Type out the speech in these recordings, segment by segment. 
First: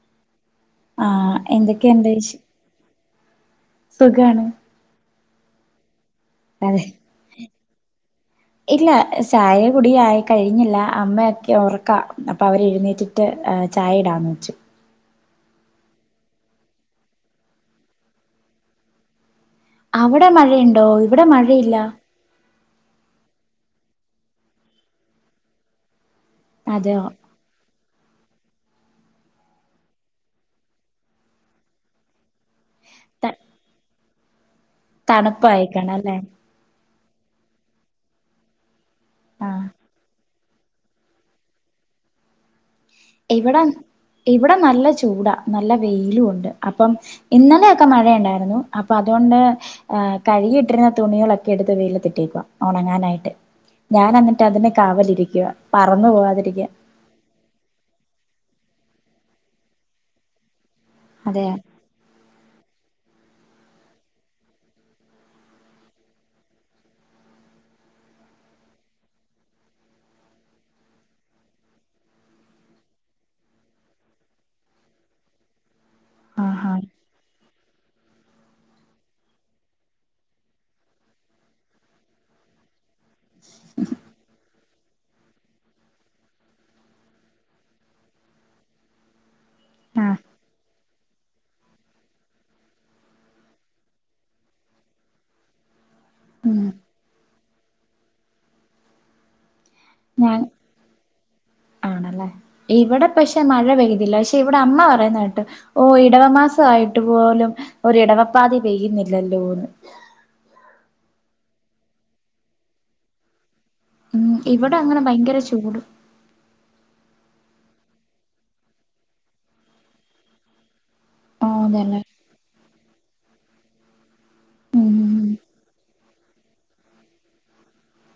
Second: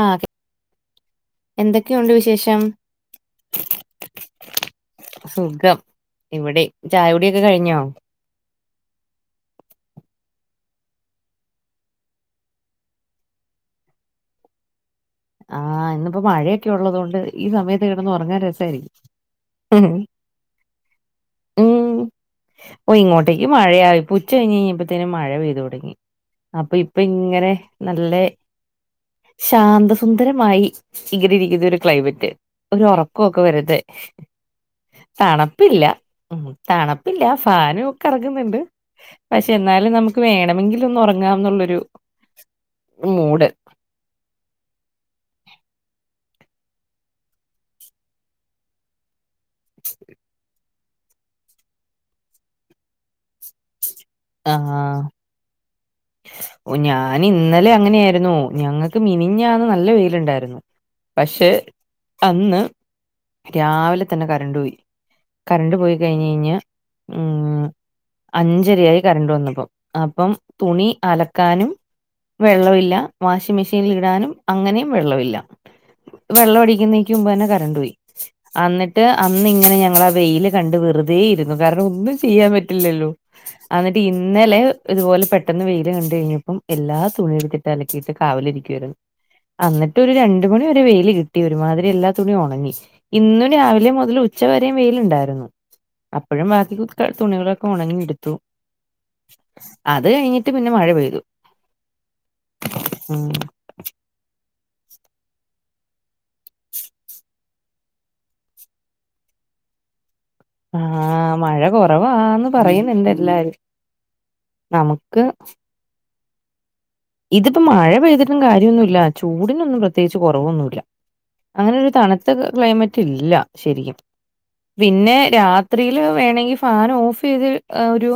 ആ ഒക്കെ ആഹ് എന്തൊക്കെയെണ്ട് വിശേ സുഖാണ് സുഖം ഇവിടെ അതെ ചായ കുടിയൊക്കെ കഴിഞ്ഞോ? ഇല്ല ചായെ കുടി ആയി കഴിഞ് ആഹ് ഇന്ന്പ്പോ മഴയൊക്കെ ഉള്ളതു കൊണ്ട് ഈ സമയത്ത് കെടന്ന് ഒറങ്ങാൻ രസായിരിക്കും അവിടെ മഴ യിണ്ടോ ഇവിടെ മഴയില്ല ഉം ഓ ഇങ്ങോട്ടേക്ക് മഴയായിപ്പ ഉച്ച കഴിഞ്ഞീപ്പത്തെന്നെ മഴ പെയ്തു തൊടങ്ങി അപ്പൊ ഇപ്പൊ അതെയോ ഇങ്ങനെ നല്ല ശാന്തസ് സുന്ദരമായി ഇകറിരിക്കുന്ന ഒരു ക്ലൈമറ്റ് ഒരു ത ഒറക്കൊക്കെ വരതെ തണപ്പില്ല തണുപ്പായിക്കാണ് അല്ലേ ഉം തണപ്പ് ഇല്ല ഫാനു കറങ്ങ്ന്ന്ണ്ട് പക്ഷെ ആഹ് എന്നാലും നമുക്ക് വേണം മെങ്കിലും ഒന്നു ഒറങ്ങാന്നുള്ളൊരു ഇവടെം ഇവിടെ നല്ല ചു ചൂട നല്ല വെയിലൂ ഉണ്ട് അപ്പം ഇന്നലെയൊക്കെ മഴ ഇണ്ടായ്രുന്നു അപ്പൊ അതോണ്ട് ആഹ് കഴുകി ഇട്ടിരുന്നെം തുണികളൊക്കെ എടുത്ത് വെയിലത്തിട്ടേക്ക്വാ ഒണങ്ങാനായിട്ട് ഞാൻ അന്നിട്ട് അതിനെ ആഹ് കാവലിരിക്ക പറന്നു പോവാതിരിക്കാൻ രുന്നു ഞങ്ങക്ക് മിനിഞ്ഞാന്ന് നല്ല വെയിലുണ്ടായിരുന്നു പക്ഷേ അതെയോ അന്ന് രാവിലെ തന്നെ കറണ്ട് പോയി കറണ്ട് പോയി കഴിഞ്ഞുകഴിഞ്ഞ ഉം അഞ്ചരയായി കറണ്ട് വന്നപ്പോ അപ്പം തുണി അലക്കാനും വെള്ളവില്ല വാഷിംഗ്‌ മെഷീനിൽ ഇടാനും അങ്ങനെയും വെള്ളവില്ല വെള്ളം ആഹാ അടിക്കുന്നേക്ക് മുമ്പ് തന്നെ ക റണ്ട് പോയി അന്നിട്ട് അന്ന് ഇങ്ങനെ റണ്ടു റണ്ടു പോയി അന്നിട്ട് അന്ന് ഇങ്ങനെ ഞങ്ങൾ ആ വെയില് കണ്ട് വെറുതെ ഇരുന്നു കാരണം ഒന്നും ചെയ്യാൻ പറ്റില്ലല്ലോ അന്നിട്ട് ഇന്നലെ ഇതുപോലെ പെട്ടെന്ന് വെയില് കണ്ട് കഴിഞ്ഞപ്പം എല്ലാ തുണി എടുത്തിട്ട് അലക്കിട്ട് കാവല് ഇരിക്കുവായിരുന്നു. അന്നിട്ട് ഒരു ആഹ് രണ്ട് മണി വരെ വെയി യിൽ കിട്ടി ഒരുമാതിരി എല്ലാ തുണിയും ഉണങ്ങി ഇന്നും രാവിലെ മുതൽ ഉച്ചവരേം വെയിലുണ്ടായിരുന്നു അപ്പോഴും ഉം ബാക്കി തുണികളൊ ഇപ്പ ഉണങ്ങി എടുത്തു ഞാൻ പിന്നെ മഴ പെയ്തു ആണല്ലേ ഇവിടെ ഉം പക്ഷെ മഴ പെയ്തില്ല പക്ഷെ ഇവിടെ അമ്മ പറയുന്ന കേട്ട് ഓഹ് ഇടവമാസ ആയിട്ട് പോലും ഒരു ഇടവപ്പാതി പെയ്യുന്നില്ലല്ലോന്ന് ആഹ് മഴ കുറവാന്ന് പറയുനുണ്ട് എല്ലാരും ഉം ഇവിടെ അങ്ങനെ നമുക്ക് ഭയങ്കര ചൂട് ഇതിപ്പോ മഴ പെയ്തിട്ടും കാര്യമൊന്നുവില്ല ചൂടിനൊന്നും പ്രത്യേകിച്ച് കുറവൊന്നുവില്ല ആ അങ്ങനൊരു അതല്ലേ തണുത്ത ക്ലൈമറ്റ് ഇല്ല ശരിക്കും പിന്നെ ഉം രാത്രിയിൽ വേണെങ്കിൽ ഫാൻ ഓഫ് ചെയ്ത് ഒരു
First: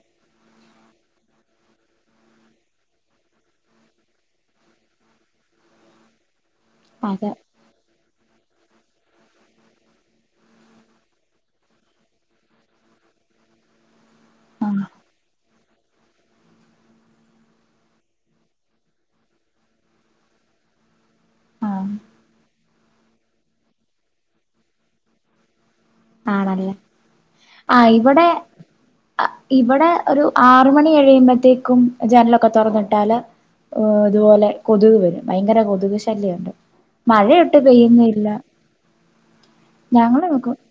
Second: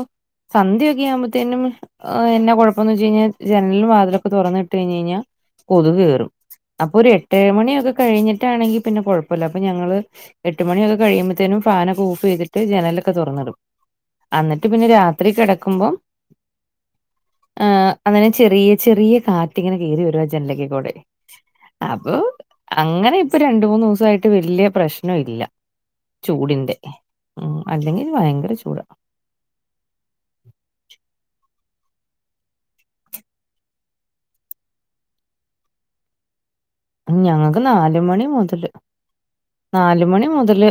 സന്ധ്യയൊക്കെ ആവുമ്പോത്തേനും എന്ന കുഴപ്പോന്ന് വെച്ച് കഴിഞ്ഞാൽ ജനലും വാതിലൊക്കെ തുറന്നിട്ട് കഴിഞ്ഞ് കഴിഞ്ഞാ കൊതുക് കയറും അപ്പൊ ഒരു അതെ എട്ടെ മണിയൊക്കെ കഴിഞ്ഞിട്ടാണെങ്കി പിന്നെ കുഴപ്പവില്ല അപ്പൊ ഞങ്ങള് എട്ട് മണിയൊക്കെ കഴിയുമ്പത്തേനും ഫാനൊക്കെ ഓഫ് ചെയ്തിട്ട് ജനലൊക്കെ തുറന്നിടും അന്നിട്ട് പിന്നെ രാത്രി കിടക്കുമ്പോം ഏഹ് അങ്ങനെ ചെറിയ ചെറിയ കാറ്റ് ഇങ്ങനെ കയറി വരും ജനലക്കെ കൂടെ ആ അപ്പൊ അങ്ങനെ ഇപ്പൊ രണ്ട് മൂന്ന് ദിവസയിട്ട് വല്യ പ്രശ്നവില്ല ആണല്ലേ ആഹ് അല്ലെങ്കിൽ ഇവിടെ ഭയങ്കര ചൂടാ ഇവിടെ ഒരു ആറ് മണി എഴിയുമ്പോത്തേ ക്കും ജനലൊക്കെ തുറന്നിട്ടാല് ഇതുപോലെ കൊതുക് വരും ഭയങ്കര കൊതുക് ശല്യവുണ്ട് ഞങ്ങക്ക് നാല്മണി മുതല് ഞങ്ങളെ നാലുമണി മുതല്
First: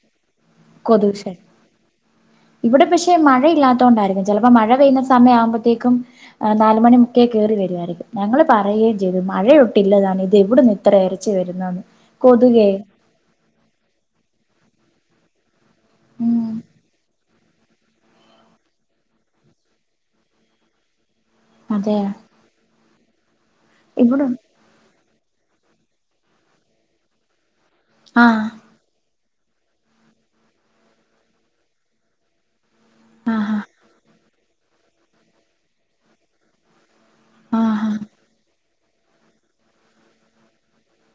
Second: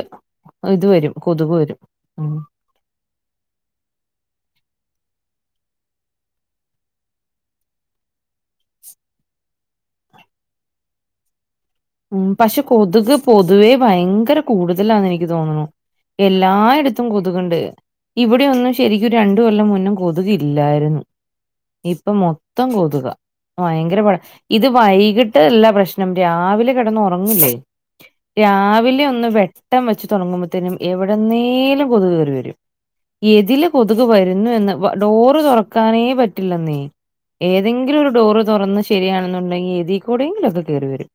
ഇത് വരും കൊതുക് വരും ഉം ഇവിടെ പക്ഷെ മഴയില്ലാത്ത കൊണ്ടായിരിക്കും ചെലപ്പോ മഴ പെയ്യുന്ന സമയം ആവുമ്പോത്തേക്കും നാലുമണി മുക്കെ കേയറി വരുവായിരിക്കും ഞങ്ങൾ പറയുകയും ചെയ്തു മഴയൊട്ടില്ലതാനും ഇത് എവിടന്ന് ഇത്ര ഇരച്ച വരുന്ന ഉം പക്ഷെ കൊതുക് പൊതുവെ ഭയങ്കര കൂടുത ഇതല്ലാന്ന് എനിക്ക് തോന്നുന്നു ഉം എല്ലായിയിടത്തും കൊ കൊതുക്ണ്ട് ഇവിടെ ഒന്നും ശരിക്കും രണ്ട് കൊല്ലം മുന്നും കൊതുകില്ലായിരുന്നു അതെ ഇപ്പൊ മൊത്തം കൊതുക ഭയങ്കര പട ഇവിടെ ഇത് വൈ ട്ട് എല്ലാ പ്രശ്നം രാവിലെ കിടന്നുറങ്ങില്ലേ ആഹ് രാവിലെ ഒന്ന് വെ ട്ടം വെച്ച് തുടങ്ങുമ്പോഴത്തേനും എവിടന്നേലും കൊതുകേറി വരും ഏതില് കൊതുക് വരും ന്ന് ഡോറ് തുറക്കാനേ പറ്റില്ലെന്നീ ആഹ് ആഹ് ഏതെങ്കിലും ഒരു ഡോറ് തുറന്ന് ശരിയാണെന്നുണ്ടെങ്കിൽ എതിൽക്കൂടെങ്കിലൊക്കെ കേറി വരും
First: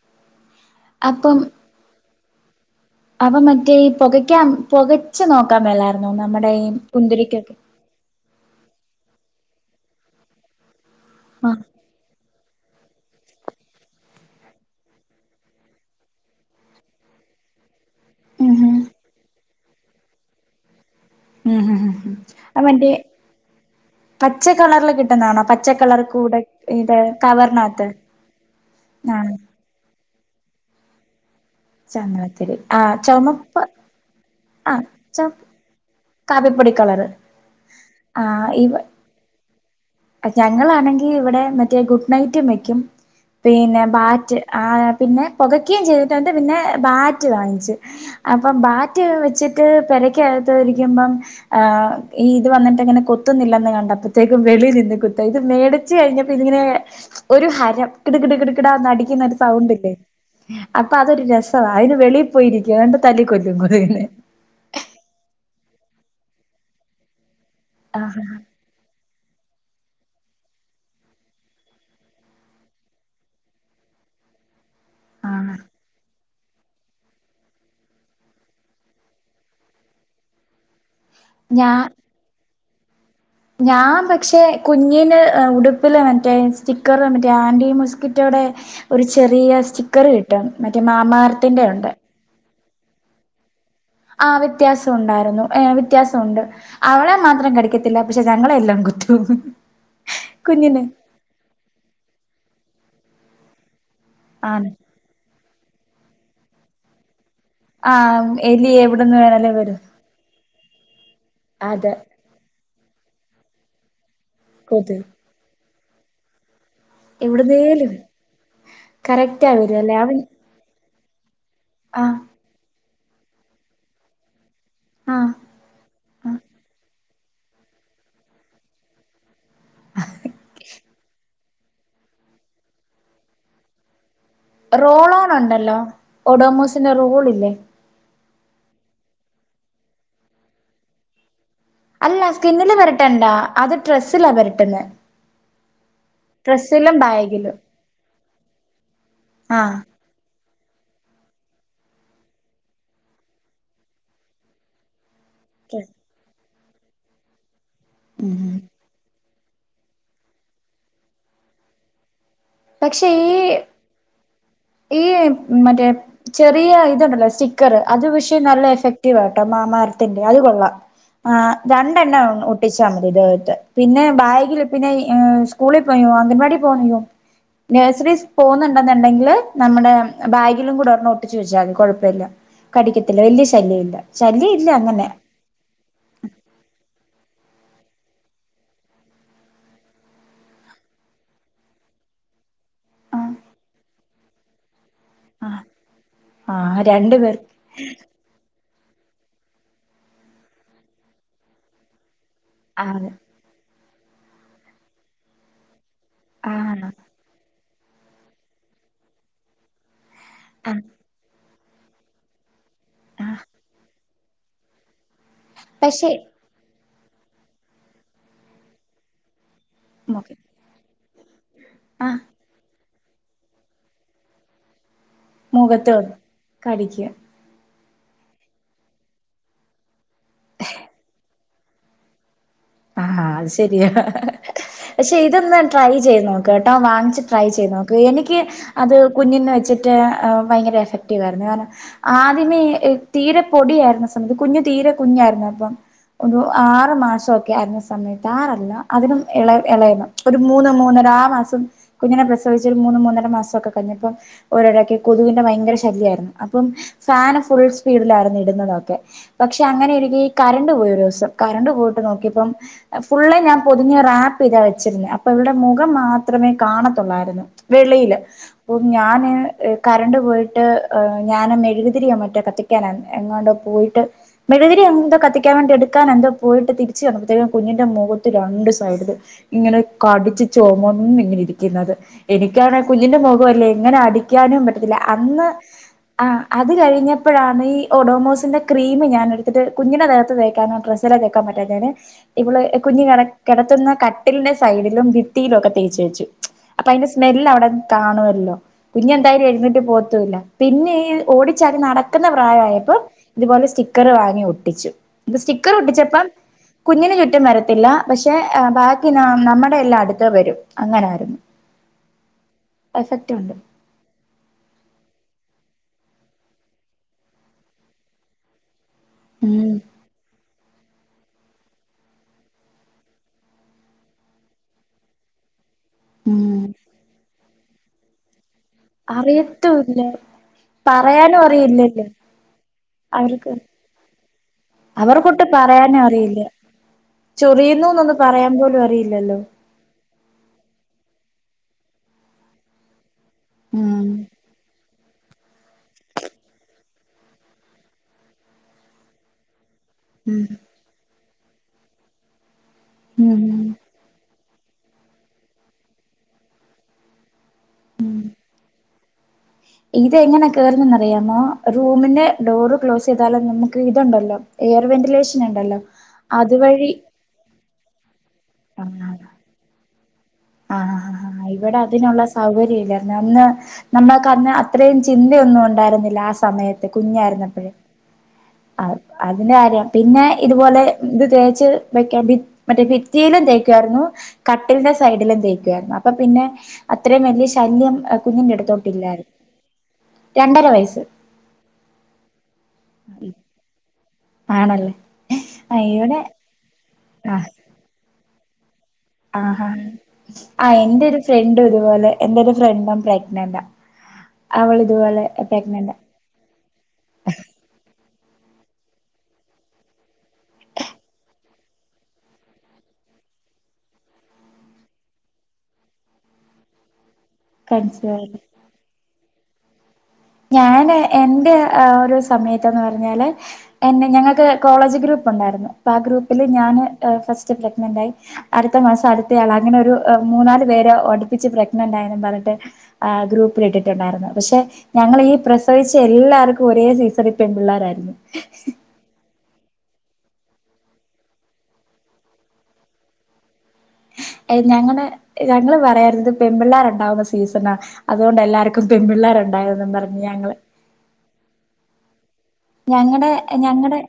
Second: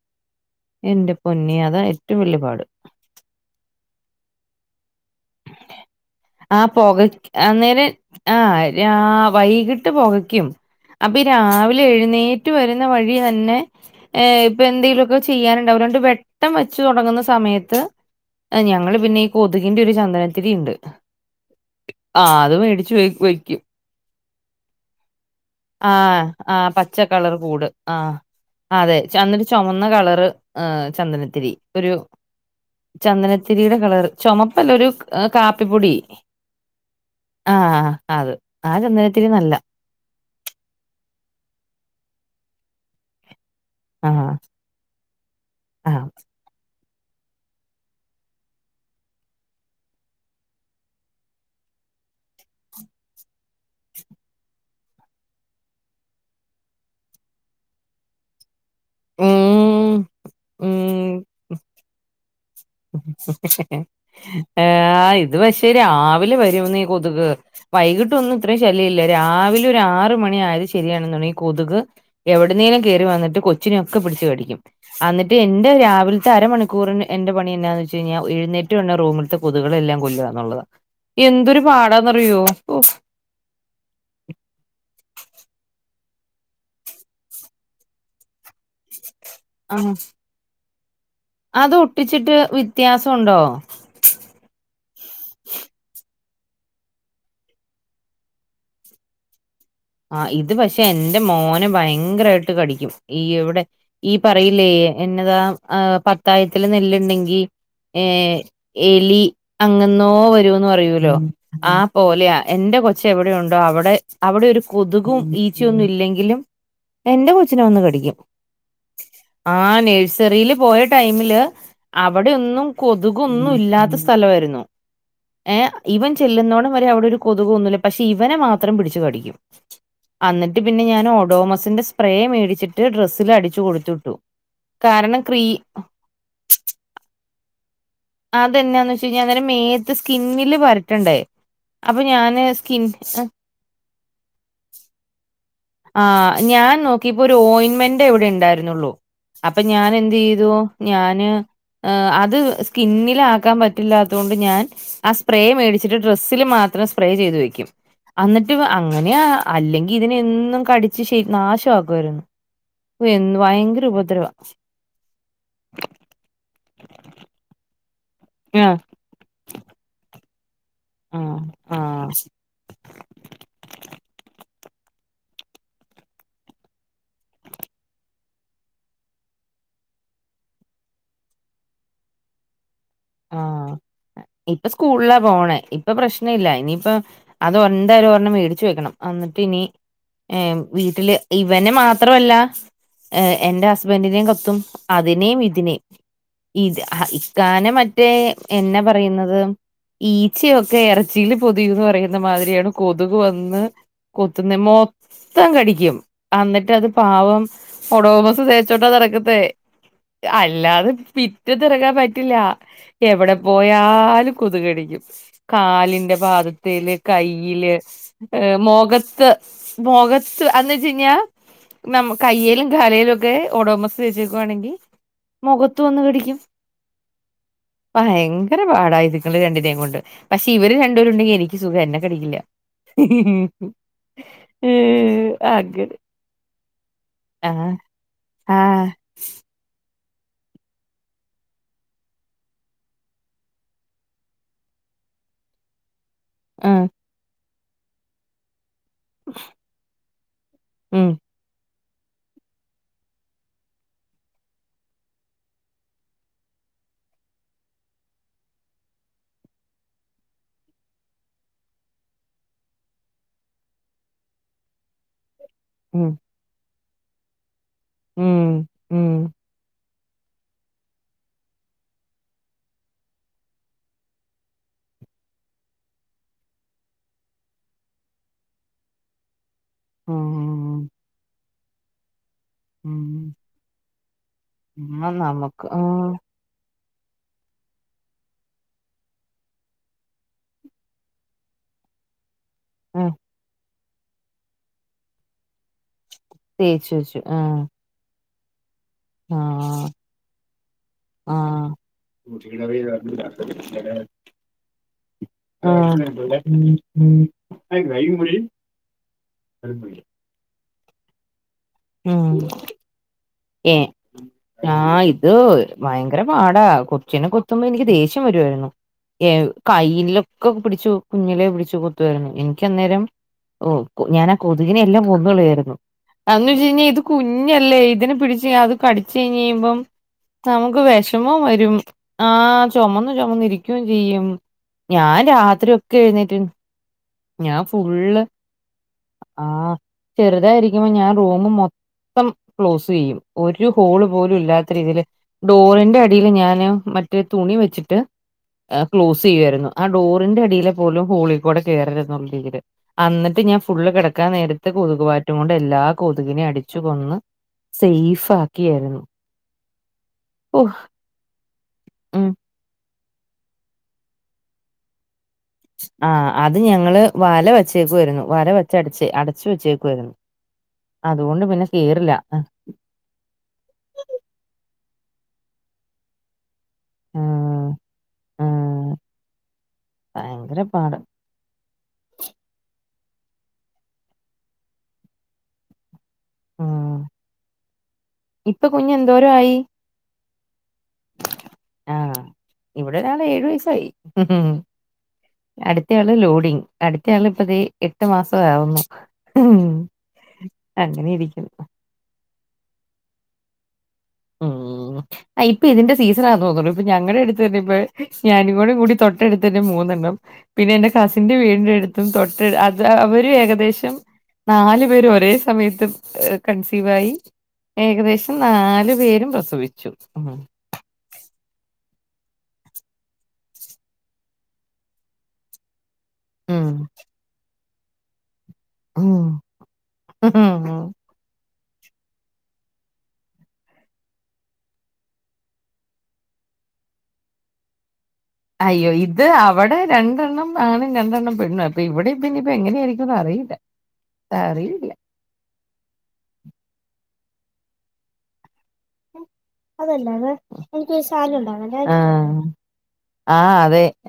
എന്റെ പൊന്നി അത് ഏറ്റവും വലിയ പാട് അവ മറ്റേ ഈ പുകയ്ക്കൻ പുകച്ചു നോക്കാൻ മേലായിരുന്നോ നമ്മേടെ ഈ പൊക കുന്തിരിക്കൊക്കെ അന്നേരം ആ വൈകിട്ട് പൊകയ്ക്കും അപ്പൊഈ ആഹ് രാവിലെ എഴുന്നേറ്റ് റ്റു വരുന്ന വഴി തന്നെ ഇപ്പൊ എന്തെങ്കിലൊക്കെ ചെയ്യാനുണ്ടാവും രണ്ട് വെട്ടം വെച്ച് തുടങ്ങുന്ന സമയത്ത് ഉം ഞങ്ങള് പിന്നെ ഈ കൊതുകിന്റെ ഒരു ചന്ദനത്തിരിണ്ട് ഉം ഉം ഉം ഉം ആ അത് മറ്റേ മേടിച്ച് വെയ്ക്കും പച്ച കളറില് കിട്ടുന്നതാണോ പച്ച ആ കളർ കൂടെ ആ ഇത് പച്ച കളറ് കൂട് കവറിനകത്ത് ആ അതെ ആഹ് ചന്നത് ചൊമന്ന കളറ് ഹ് ചന്ദനത്തിരി ഒരു ചന്ദനത്തിരി ആഹ് ചുമപ്പ് ചന്ദനത്തിരിയുടെ കളർ ചൊമ അല്ല ആഹ് ഒരു ചുമ കാപ്പിപ്പൊടി കാപ്പിപ്പൊടി കളറ് ആഹ് ആ അത് ഇവ ചന്ദനത്തിരി നല്ല ഞങ്ങളാണെങ്കി ഇവിടെ മറ്റേ ഗുഡ് നൈറ്റും വെക്കും പിന്നെ ആഹ് ബാറ്റ് ആ പിന്നെ പുകയ്ക്കും ആഹ് ചെയ്തിട്ടുണ്ട് പിന്നെ ബാറ്റ് വാങ്ങിച്ച് അപ്പം ബാറ്റ് വെച്ചിട്ട് പെരക്കകത്ത് ഇരിക്കുമ്പം ഇത് വന്നിട്ട്ങ്ങനെ കൊ തിന്നില്ല കണ്ടപ്പോതേക്കും വെളി ഇത് മേടച്ച് കഴിഞ്ഞപ്പോ ഇത് ഇങ്ങനെ ഒരു ഹരം കിട് കിട് കിട് കിടാന്ന് അടിക്കുന്ന ഒരു സൗണ്ടില്ലേ ഉം അപ്പൊ ഉം അതൊരു രസവാ അതിന് വെളി പോയിരിക്കും എന്നിട്ട് തല്ലി കൊല്ലും കൊതുകിനെ ആഹ് ഇത് പക്ഷേ രാവിലെ വരും നീ കൊതുക് ആ വൈകിട്ട ഒന്നും ഇത്രയും ശല്യ ഇല്ല രാവിലെ ആറ മണി ആയത് ശരിയാണുണ്ടെ കൊതുക് എവിടുന്നേലും കേറി വന്നിട്ട് കൊച്ചിനെക്കെ പിടിച്ച് കടിക്കും ആ എന്നിട്ട് എന്റെ രാവിലത്തെ അരമണിക്കൂറിന് എന്റെ പണി എന്താന്ന് വച്ച് കഴിാൽ എഴുന്നേറ്റ് കഴിഞ്ഞ റൂമിലത്തെ കൊതുകുകളെല്ലാം കൊല്ലുക എന്നതാണ് എന്തൊരു ഞാൻ പാടാന്ന്റിയോ ഓഫ് ഞാൻ പക്ഷെ കുഞ്ഞിന് ഉടുപ്പില് മറ്റേ സ്റ്റിക്കറില് മറ്റേ ആന്റി മോസ്കിറ്റോയുടെ ഒരു ചെറിയ ആ സ്റ്റിക്കറ് കിട്ടൻ മറ്റ മാമാ എർത്തിന്റെ ഉണ്ട് വ്യത്യാസം ഉണ്ടോ ആ വ്യത്യാസം ഉണ്ടായിരുന്നു ഏ വ്യത്യാസം ഉണ്ട് അവളെ മാത്രം കടിക്കത്തില്ല പക്ഷെ ഞങ്ങളെ എല്ലാം കുത്തും ആ ഇത് പക്ഷെ കുഞ്ഞിന് എൻ്റെ മോന ഭയങ്കരായിട്ട് കടിക്കും ഈ ഇവിടെ ഈ പറയില്ലേ ആണ് എന്നതാ ആ പത്തായത്തില് നെല്ലിണ്ടെങ്കി ആ ഏ എവിടുന്ന് എലി വേണേലും വരും അങ്ങന്നോ വരു ന്ന് പറയൂലോ ആ അതെ പോലെയ എൻ്റെ കൊച്ചെവിടെയു ടൊ അവിടെ അവി കൊതു കൊതുകും ഈ ച്ചൊന്നും ഇല്ലെങ്കിലും എന്റെ കൊച്ചിനെ വന്ന് എവിടുന്നേലും കടിക്കും കറക്റ്റാ ആ വരും അല്ലേ അവൻ നേഴ്സറീല് പോയ ടൈമില് ആ അവിടെ ഒന്നും കൊതുകൊന്നും ഇല്ലാത്ത സ്ഥലവായിരുന്നു ആ ഏ ഇവൻ ചെല്ലുന്നോണം വരെ അവിടെ ഒരു കൊതുകൊന്നുല്ല പക്ഷെ ഇവനെ മാത്രം പിടിച്ചു കടിക്കും അന്നിട്ട് പിന്നെ ഞൻ ഓടോ സിന്റെ സ്പ്രേ മേടിച്ചിട്ട് ഡ്രസ്സൽ അടിച്ചു കൊടുത്തു റോൾ കാരണം ഓൺ ക്രീ ഒണ്ടല്ലോ ഒഡോമോസിന്റെ റോൾ ഇല്ലേ അതെന്നാന്ന് വച്ച കഴിഞ്ഞാ അം മേയത്ത് സ്കിന്നില് പരട്ടണ്ടേ അപ്പൊ അല്ല ഞാന് സ്കിന്നില് സ്കിൻ പരട്ടണ്ട അത് ഡ്രസ്സിലാ പരട്ടണ്ടെ ആ ഞാൻ നോക്കീപ്പോ ഒരു ഒയിന്റ്മെന്റെ ഇവിടെ ഇണ്ടായിരുന്നുള്ളു അപ്പൊ ആഹ് ഞാൻ എന്തെയ്തു ഞാന് ഏ അത് സ്കിന്നില് ആക്കാൻ പറ്റില്ലാത്തോണ്ട് ഞാൻ അസ് പ്രേ മേടിച്ചിട്ട് ഡ്രസ്സിലെ മാ ത്രം സ്പ്രേ ചെയ്ത് വയ്ക്കും ഉം അന്നിട്ട് ഉം അങ്ങനെയാ അല്ലെങ്കി ഇതിനെ എന് നും കടിച്ച ശ നാശാക്കുവാരുന്നു പക്ഷെ ഈ ഈ മറ്റേ ചെറിയ ഇതുണ്ടല്ലോ സ്റ്റിക്കറ് അത് പക്ഷേ നല്ല ആ എഫക്റ്റീവ് ആട്ടോ മാമാ ഏർത്തി അത് കൊള്ളാം ആ ആ രണ്ടെണ്ണെ ഒട്ടിച്ചാ മതി ഇത് ട്ടെ പിന്നെ ബാഗീല് പിന്നെ ഏ സ്കൂളി പോയോ അംഗൻവാടി [unintelligible] നേഴ്സറിസ് പോന്നുണ്ടെന്നുണ്ടെങ്കില് നമ്മടെ ബാഗിലും കൂടെർണം ഒട്ടിച്ചു വെച്ചാമതി കൊഴ്പ്പല്ല ആ ഇപ്പൊ അങ്ങനെ സ്കൂളിലാ പോണേ ഇപ്പൊ പ്രശ്ന ഇല്ല ഇനിയിപ്പ അത് ഒന്തരോരെണ്ണം മേടിച്ചു വെക്കണം എന്നിട്ട് ഇനി വീട്ടില് ഇവനെ മാത്രമല്ല ആഹ് എറെ ഹസ്ബൻറിിനേയും കത്തും അതിനെയും ആഹ് ഇതിനെയും ആഹ് ഇത് രണ്ടു പേർക്ക് ഇക്കാന എന്നെ പറയുന്നത് ഈച്ചയൊക്കെ എറജീൽ പൊതിയന്ന് പറയ മാതിരിയാണ് ആഹ് കൊതുക് വന്ന് കൊത്തുന്ന മൊത്തം കടിക്കും എന്നിട്ട് അത് ആഹ് പാവം ഒടോമസ് തേച്ചോട്ടാ റക്കത്തെേ ആഹ് അല്ലാതെ പി ചറ്റ തിറക്കാൻ പറ്റില്ല എവിടെ ആഹ് പോയാലും കൊതുകടിക്കും പക്ഷെ കാലിന്റെ ഭാതത്തില്ൽ കയ്യില് ഏ മുഖത്ത് മുഖ മുഖത്ത്ന്ന് വെച്ച കഴിഞ്ഞാൽ ന ആ കയ്യയിലും കലയിലും ഓഡോമസ് വച്ചക്കുവാണെങ്കിൽ മുഖത്തോ കടിക്കുക ഭയങ്കര പാടായി ഇതുങ്ങളെ രണ്ടിനെയും കൊണ്ട് പക്ഷെ ഇവർ രണ്ടുപേരും ഉണ്ടെങ്കിൽ എനിക്ക് സുഖം എന്നെ കടിക്കില്ല ആ അത് ശരിയാ പക്ഷെ ഏഹ് ഇതൊന്ന് ട്രൈ അങ്ങനെ ചെയ്യ്തു നോക്കാം [unintelligible] ട്രൈ ചെയ്യ്തു ആഹ് നോക്ക് എനിക്ക് ആഹ് കുഞ്ഞിന് വെച്ചിട്ട് ഭയങ്കര എഫക്റ്റീവ് ആയിരുന്നു കാരണം ആദ്യമേ തീരെ പൊടിയായിരുന്ന സമയത്ത് കുഞ്ഞു തീരെ കുഞ്ഞായിരുന്നു അപ്പം ഒരു ആഹ് ആറുമാസം ഒക്കെ സമയത്ത് ആറല്ല അതിനും ഇള ഇളയതാ ഒരു മൂന്ന് ഉം മൂന്നര ആ മാസം കുഞ്ഞിനെ പ്രസവിച്ച ഒരു മൂന്നും മൂന്നര മാസമൊക്കെ കഴിഞ്ഞപ്പോ ഒരിടക്കൊക്കെ കൊതുകിന്റെ ഭയങ്കര ശല്യമായിരുന്നു അപ്പം ഫാബിന് ഫുൾ സ്പീഡിലായിരുന്നു ഇടുന്നതൊക്കെ പക്ഷെ അങ്ങനെൊരിക്ക ഈ കറന്റ്‌ പോയി ഒരു ദിവസം കറന്റ്‌ പോയിട്ട് നോക്കി അപ്പം ഫുൾ ആയി ഞാൻ പൊതിഞ്ഞ റാപ്പ് ചെയ്താ വെച്ചിരുന്നു മുഖം ഉം മാത്രമേ ഉള്ളായിരുന്നു വെളയിൽ ഉം ഞാൻ ഉം കറന്റ്‌ പോയിട്ട് ഞാൻ മെഴുതിരിയോ മറ്റേ കത്തിക്കാന എങ്ങോണ്ടോ പോയിട്ട് മെഴുതിരി എന്തോ കത്തിക്കാൻ വേണ്ടി എടുക്കാൻ എന്തോ പോയിട്ട് തിരി കുഞ്ഞിന്റെ മുഖത്ത് രണ്ട് സൈഡിലും ഇങ്ങനെ കടിച്ചു ഉം ചുവന്ന ഇങ്ങനെ ഇരിക്കും ക്കുന്നത് എനിക്കാണെ കുഞ്ഞിന്റെ ഉം മൊഖവല്ലേ എങ്ങനെ അടി ക്കാനും ആ പറ്റത്തില്ല അന്ന് നമുക്ക് ആ അ ത് കഴിഞ്ഞപ്പോഴാണ് ഈ ഒഡോമോസിന്റെ ക്രീം ഞാൻ എടുത്തിട്ട് കുഞ്ഞിന്റെ ദേഹത്ത് തേക്കാതെ ഡ്രസ്സിലെ തേക്കാൻ പ [unintelligible] ഇപ്പോള് ആ കുഞ്ഞ് കെ കേടത്തുന്ന കട്ടിലിന്റെ സൈഡിലും ഭിത്തിയിലും ഒക്കെ തേച്ചു വെച്ചു അപ്പൊ തേച്ച് അതിന്റെ വെച്ചു ആ സ്മെല്ല് അവിടെ കാണുവ അല്ല ഇനി ആ എന്തായാലും എഴുനേറ്റ് പോകത്തൂല്ല പിന്നെ ഈ ആ ആ ഓടിച്ചടി നടക്കുന്ന ഉം പ്രായമായപ്പോ ഇതുപോലെ സ്റ്റിക്കർ വാങ്ങി ഒട്ടിച്ചു അപ്പ സ്റ്റിക്കർ ഒട്ടിച്ചപ്പം കുഞ്ഞിനു ചുറ്റും വരത്തില്ല പക്ഷെ ബാക്കി നമ്മുടെ എല്ലാം അടുത്ത് വരും അങ്ങനായിരുന്നു പക്ഷേ ഏഹ് ആഹ് ഇത് ഭയങ്കര പാട കൊച്ചനെ കൊത്തുമ്പോ എനിക്ക് ദേഷ്യം വരുവായിരുന്നു ഏ ഉം കയ്യിലൊക്കെ പിടിച്ചു കുഞ്ഞിലെ പിടിച്ചു കൊത്തുയിരുന്നു എനിക്ക് അന്നേരം ഓ ഞാനൻ ആ കൊതുകിനെ എല്ലാം കെന്ന് കളയായിരുന്നു അന്ന് ഉം ഇജ് ഞ്ഞി ഇത് കുഞ്ഞ ല്ലേ ഇതിന് പിടിച്ച് അത് കടിച്ച കഴഞ്ഞ് കഴിയുമ്പം അറിയത്തൂല്ല നമുക്ക് വിഷമവും പറയാനും വരും അറിയില്ലല്ലോ ആ ചുമന്ന ചുമന്ന അവർക്ക് ഇരിക്കയും ചെയ്യും ഞാൻ അവർക്കൊട്ട് രാത്രി ഒക്കെ എഴുന്നേറ്റ് ഞാൻ ചൊറിയുന്നു ഒകെ ഫുള്ള് പറയാൻ പോലും അറിയില്ലല്ലോ ആഹ് ചെറുതായിരിക്കുമ്പോ ഞാൻ റൂമ് മെ ക്ലോസ് ചെയ്യും ഒരു ഹോള് ഉം പോലും ഇല്ലാത്ത രീതിയില്- ഡോറിന്റെ അടിൽ ഞാന് മറ്റേ തുണി വെച്ചിട്ട് ക്ലോസ് ചെയ്യുവായിരുന്നു- ആ ഡോറിന്റെ ഉം അടിയിലെ പോലും ഹോളി- കൂടെ കയറരുതെന്നുള്ള രീതിയില്- ഉം അന്നിട്ട് ഞാൻ- കിടക്കാൻ നേരത്ത് കൊതുകു ബാറ്റും കൊണ്ട് എല്ലാ കൊതുകിനെയും അടിച്ചു കൊന്ന്- സൈഫ് ആക്കിയാരുന്നു- ഇതെങ്ങനെ കേയറുന്നന്ന്റിയാമോ ഉം റൂമിന്റെ ഡോറ് ക്ലോസ്- [unintelligible] നമുക്ക് ഇണ്ടല്ലോ എയർ വെന്റിലേഷൻ ഉണ്ടല്ലോ ആ അത് അതുവഴി ഞങ്ങള് വല വ ച്ചേക്ക് വരുന്നു വര വെച്ചടച്ച് ആഹ് അടച്ച് വെച്ചേക്കുയിരുന്നു ആ ആ ഇവിടെ അതിനുള്ള സൗകര്യം ഇല്ലായിരുന്നു അന്ന് നമ്മൾക്ക് അന്ന് അത്ര ഇയും ചിന്തയൊന്നും ഉണ്ടായിരുന്നില്ല ആ സമയത് മ കുഞ്ഞായിര്ന്നപ്പഴേ ആഹ് അ ആഹ് അതിന്റെ കാര്യം പിന്നെ ഭയങ്കര ഇതുപോലെ പാട് ഇത് തേച്ച് വെക്കാൻ മറ്റേ ത്തിയിലും തേക്കുയിരുന്നു കട്ടിന്റെ സൈഡിലും തേക്കുയിരുന്നു അപ്പൊ പിന്നെ ഉം അത്രയും വലിയ ശല്യം കുഞ്ഞിന്റെ ഇപ്പൊ കുഞ്ഞ് അടുത്തോട്ടില്ലായിരുന്നു രണ്ടര വയസ് ആ ഇവിടെരാളെ ഏഴു വയസ സയ് ഉം ഉം ആണല്ലേ ആ അടുത്തയാള് ഇവിടെ ലോഡിങ് അടുത്തയാളി ആ ഇപ്പ ദേ എട്ട് മാസം [unintelligible] ആ ആഹ് എന്റെ അങ്ങനെ ഒരു ഇരിക്കുന്നു ഫ്രണ്ട് ഇതുപോലെ എന്റെ ഒരു രണ്ടാം പ്രയത്നംന്താ ഉം ആ ഇപ്പൊ ഇതിന്റെ സീസണാ തോന്നള്ളൂ ഇപ്പൊ ഞങ്ങളുടെ അടുത്ത് തന്നെ ഇപ്പ ഞാനി കൂടെ കൂടി തൊട്ടടുത്ത്ന്റെ മൂന്നെണ്ണം പിന്നെ എൻ്റെ കസിന്റെ വീടിൻ്റെ അടുത്തും തൊട്ട അത് അവര് ഏകദേശം നാലു പേര് ഒരേ സമയത്തും കൺസീവായി കൺസീവ് ഏകദേശം നാല് പേരും പ്രസവിച്ചു ഉം ഞാന് എന്റെ ആ ഒരു സമയത്തന്ന് പറഞ്ഞാല് എന്നെ ഞങ്ങൾക്ക് കോളേജ് ഗ്രൂപ്പ് ഉണ്ടായിരുന്നു ആ ഗ്രൂപ്പിൽ ഉം ഞാന് ആ ഫസ്റ്റ് ണ്ടായി അടുത്ത മാസം ഉം അടുത്തയാൾ അങ്ങനൊ ഒരു മൂന്നാല് ഉം പേര് ടിപ്പിച്ചച്ച് പ്ര ണ്ടായും പറഞ്ഞിട്ട് ആ ഗ്രൂപ്പില ഇട്ടിട്ടുണ്ടായിരുന്നു പക്ഷെ ഞങ്ങളി പ്രസവിച്ച എല്ലാവർക്കും ഒരേ സീസണൽ പെൺ പിള്ളേരായിരുന്നു അയ്യോ ഇത് ആ ഇവിടെ രണ്ടെണ്ണം ആണും രണ്ടെണ്ണം പെണ്ണു അപ്പൊ ഇവിടെ പിന്ന ഇപ്പൊ എങ്ങനെയ ആായിരിക്കുംന്ന് അറിയില്ല അ അറിയില്ല ഞങ്ങത പറ പെിള്ളേർണ്ടുന്ന സീസ അൊല്ല പിൻ പിിള്ളേരുണ്ടായന്ന് പറഞ്ഞ് ഞങ്ങള് ആഹ ഞങ്ങളടെ ഞങ്ങളടെ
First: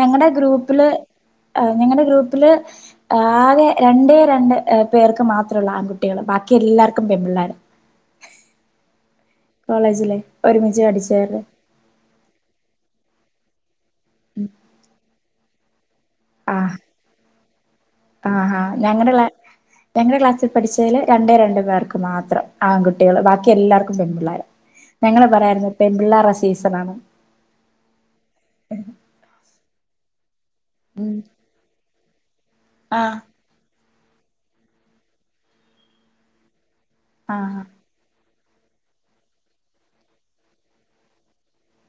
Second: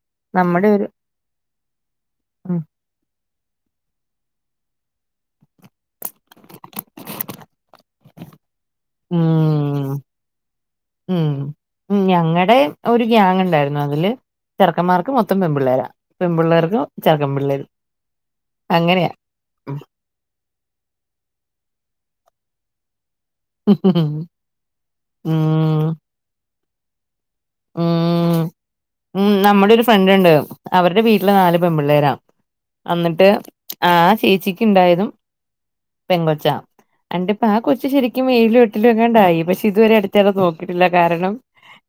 ഞങ്ങളടെ നമ്മുടെ ഗ്രൂപ്പില് ഒരു നിങ്ങള ഗ്രൂപ്പില് ഉം ആകെ രണ്ടേ രണ്ട് പേർക്ക് മാത്രമ ഉള്ള ആൺകുട്ടികള് ബാക്കി എല്ലാർക്കും പെപിള്ളേർ ഉം കോളേജിലെ ഒരുമിച്ച് ഉം അടിച്ചര ഉം ഞങ്ങടെ ഒരു ഗാങ് ഉണ്ടായിരുന്നു ല് ചെറക്കന്മാർക്ക് മൊം മത്തം വെ പിള്ളേരാ ആ ആഹ അങ്ങനെയാ ഞങ്ങളടെ ഞങ്ങളടെ ക്ലാസ്സിൽ പഠിച്ചതിൽ രണ്ടേ രണ്ട് പേർക്ക് മാത്രം ആട്ടെ കുട്ടികൾ ബാക്കി എല്ലാവർക്കും ഉം പെൺ പിിള്ളോര ഞങ്ങള്െ പറയുന്ന പെ പിിള്ള മസലാണ് ആ ഉം നമ്മുടെ ഒരു ഫ്രണ്ട് ഉണ്ട് അവരുടെ ഉം വീട്ടില് നാല് പെൺ പിിള്ളേരാണ് ആഹ് അന്നിട്ട് ആ ചേച്ചിക്ക് ഉണ്ടായതും പെങ്കൊച്ച രണ്ടിപ്പ ആ ആഹ് കൊച്ചു ശരിക്കും എനി എഴിലും എട്ടിലും എങ്ങാണ്ടായി പക്ഷെ ഇതുവരെ [unintelligible] നോക്കിട്ടില്ല കാരണം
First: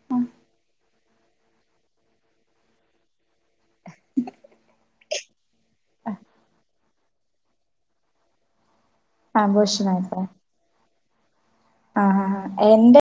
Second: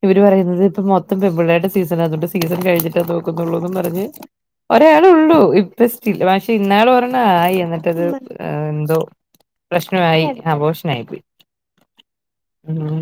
ഇവര് പറയുന്നത് ഇപ്പ മൊ പെൺ പിള്ളേരുടെ സീസൺ അതുകൊണ്ട് സീസൺ കഴിഞ്ഞിട്ടേ നോക്കുന്നുള്ളൂന്ന് പറഞ്ഞ് ഒരാളെ ഉള്ളൂ സ്റ്റിൽ പക്ഷെ ഇന്നാള് ഒരെണ്ണം എന്ന ആയി എന്നിട്ടത് എന്തോ പ്രശ്നവായി അബോർഷൻ [inaudible] ആഹ ആ എന്റെ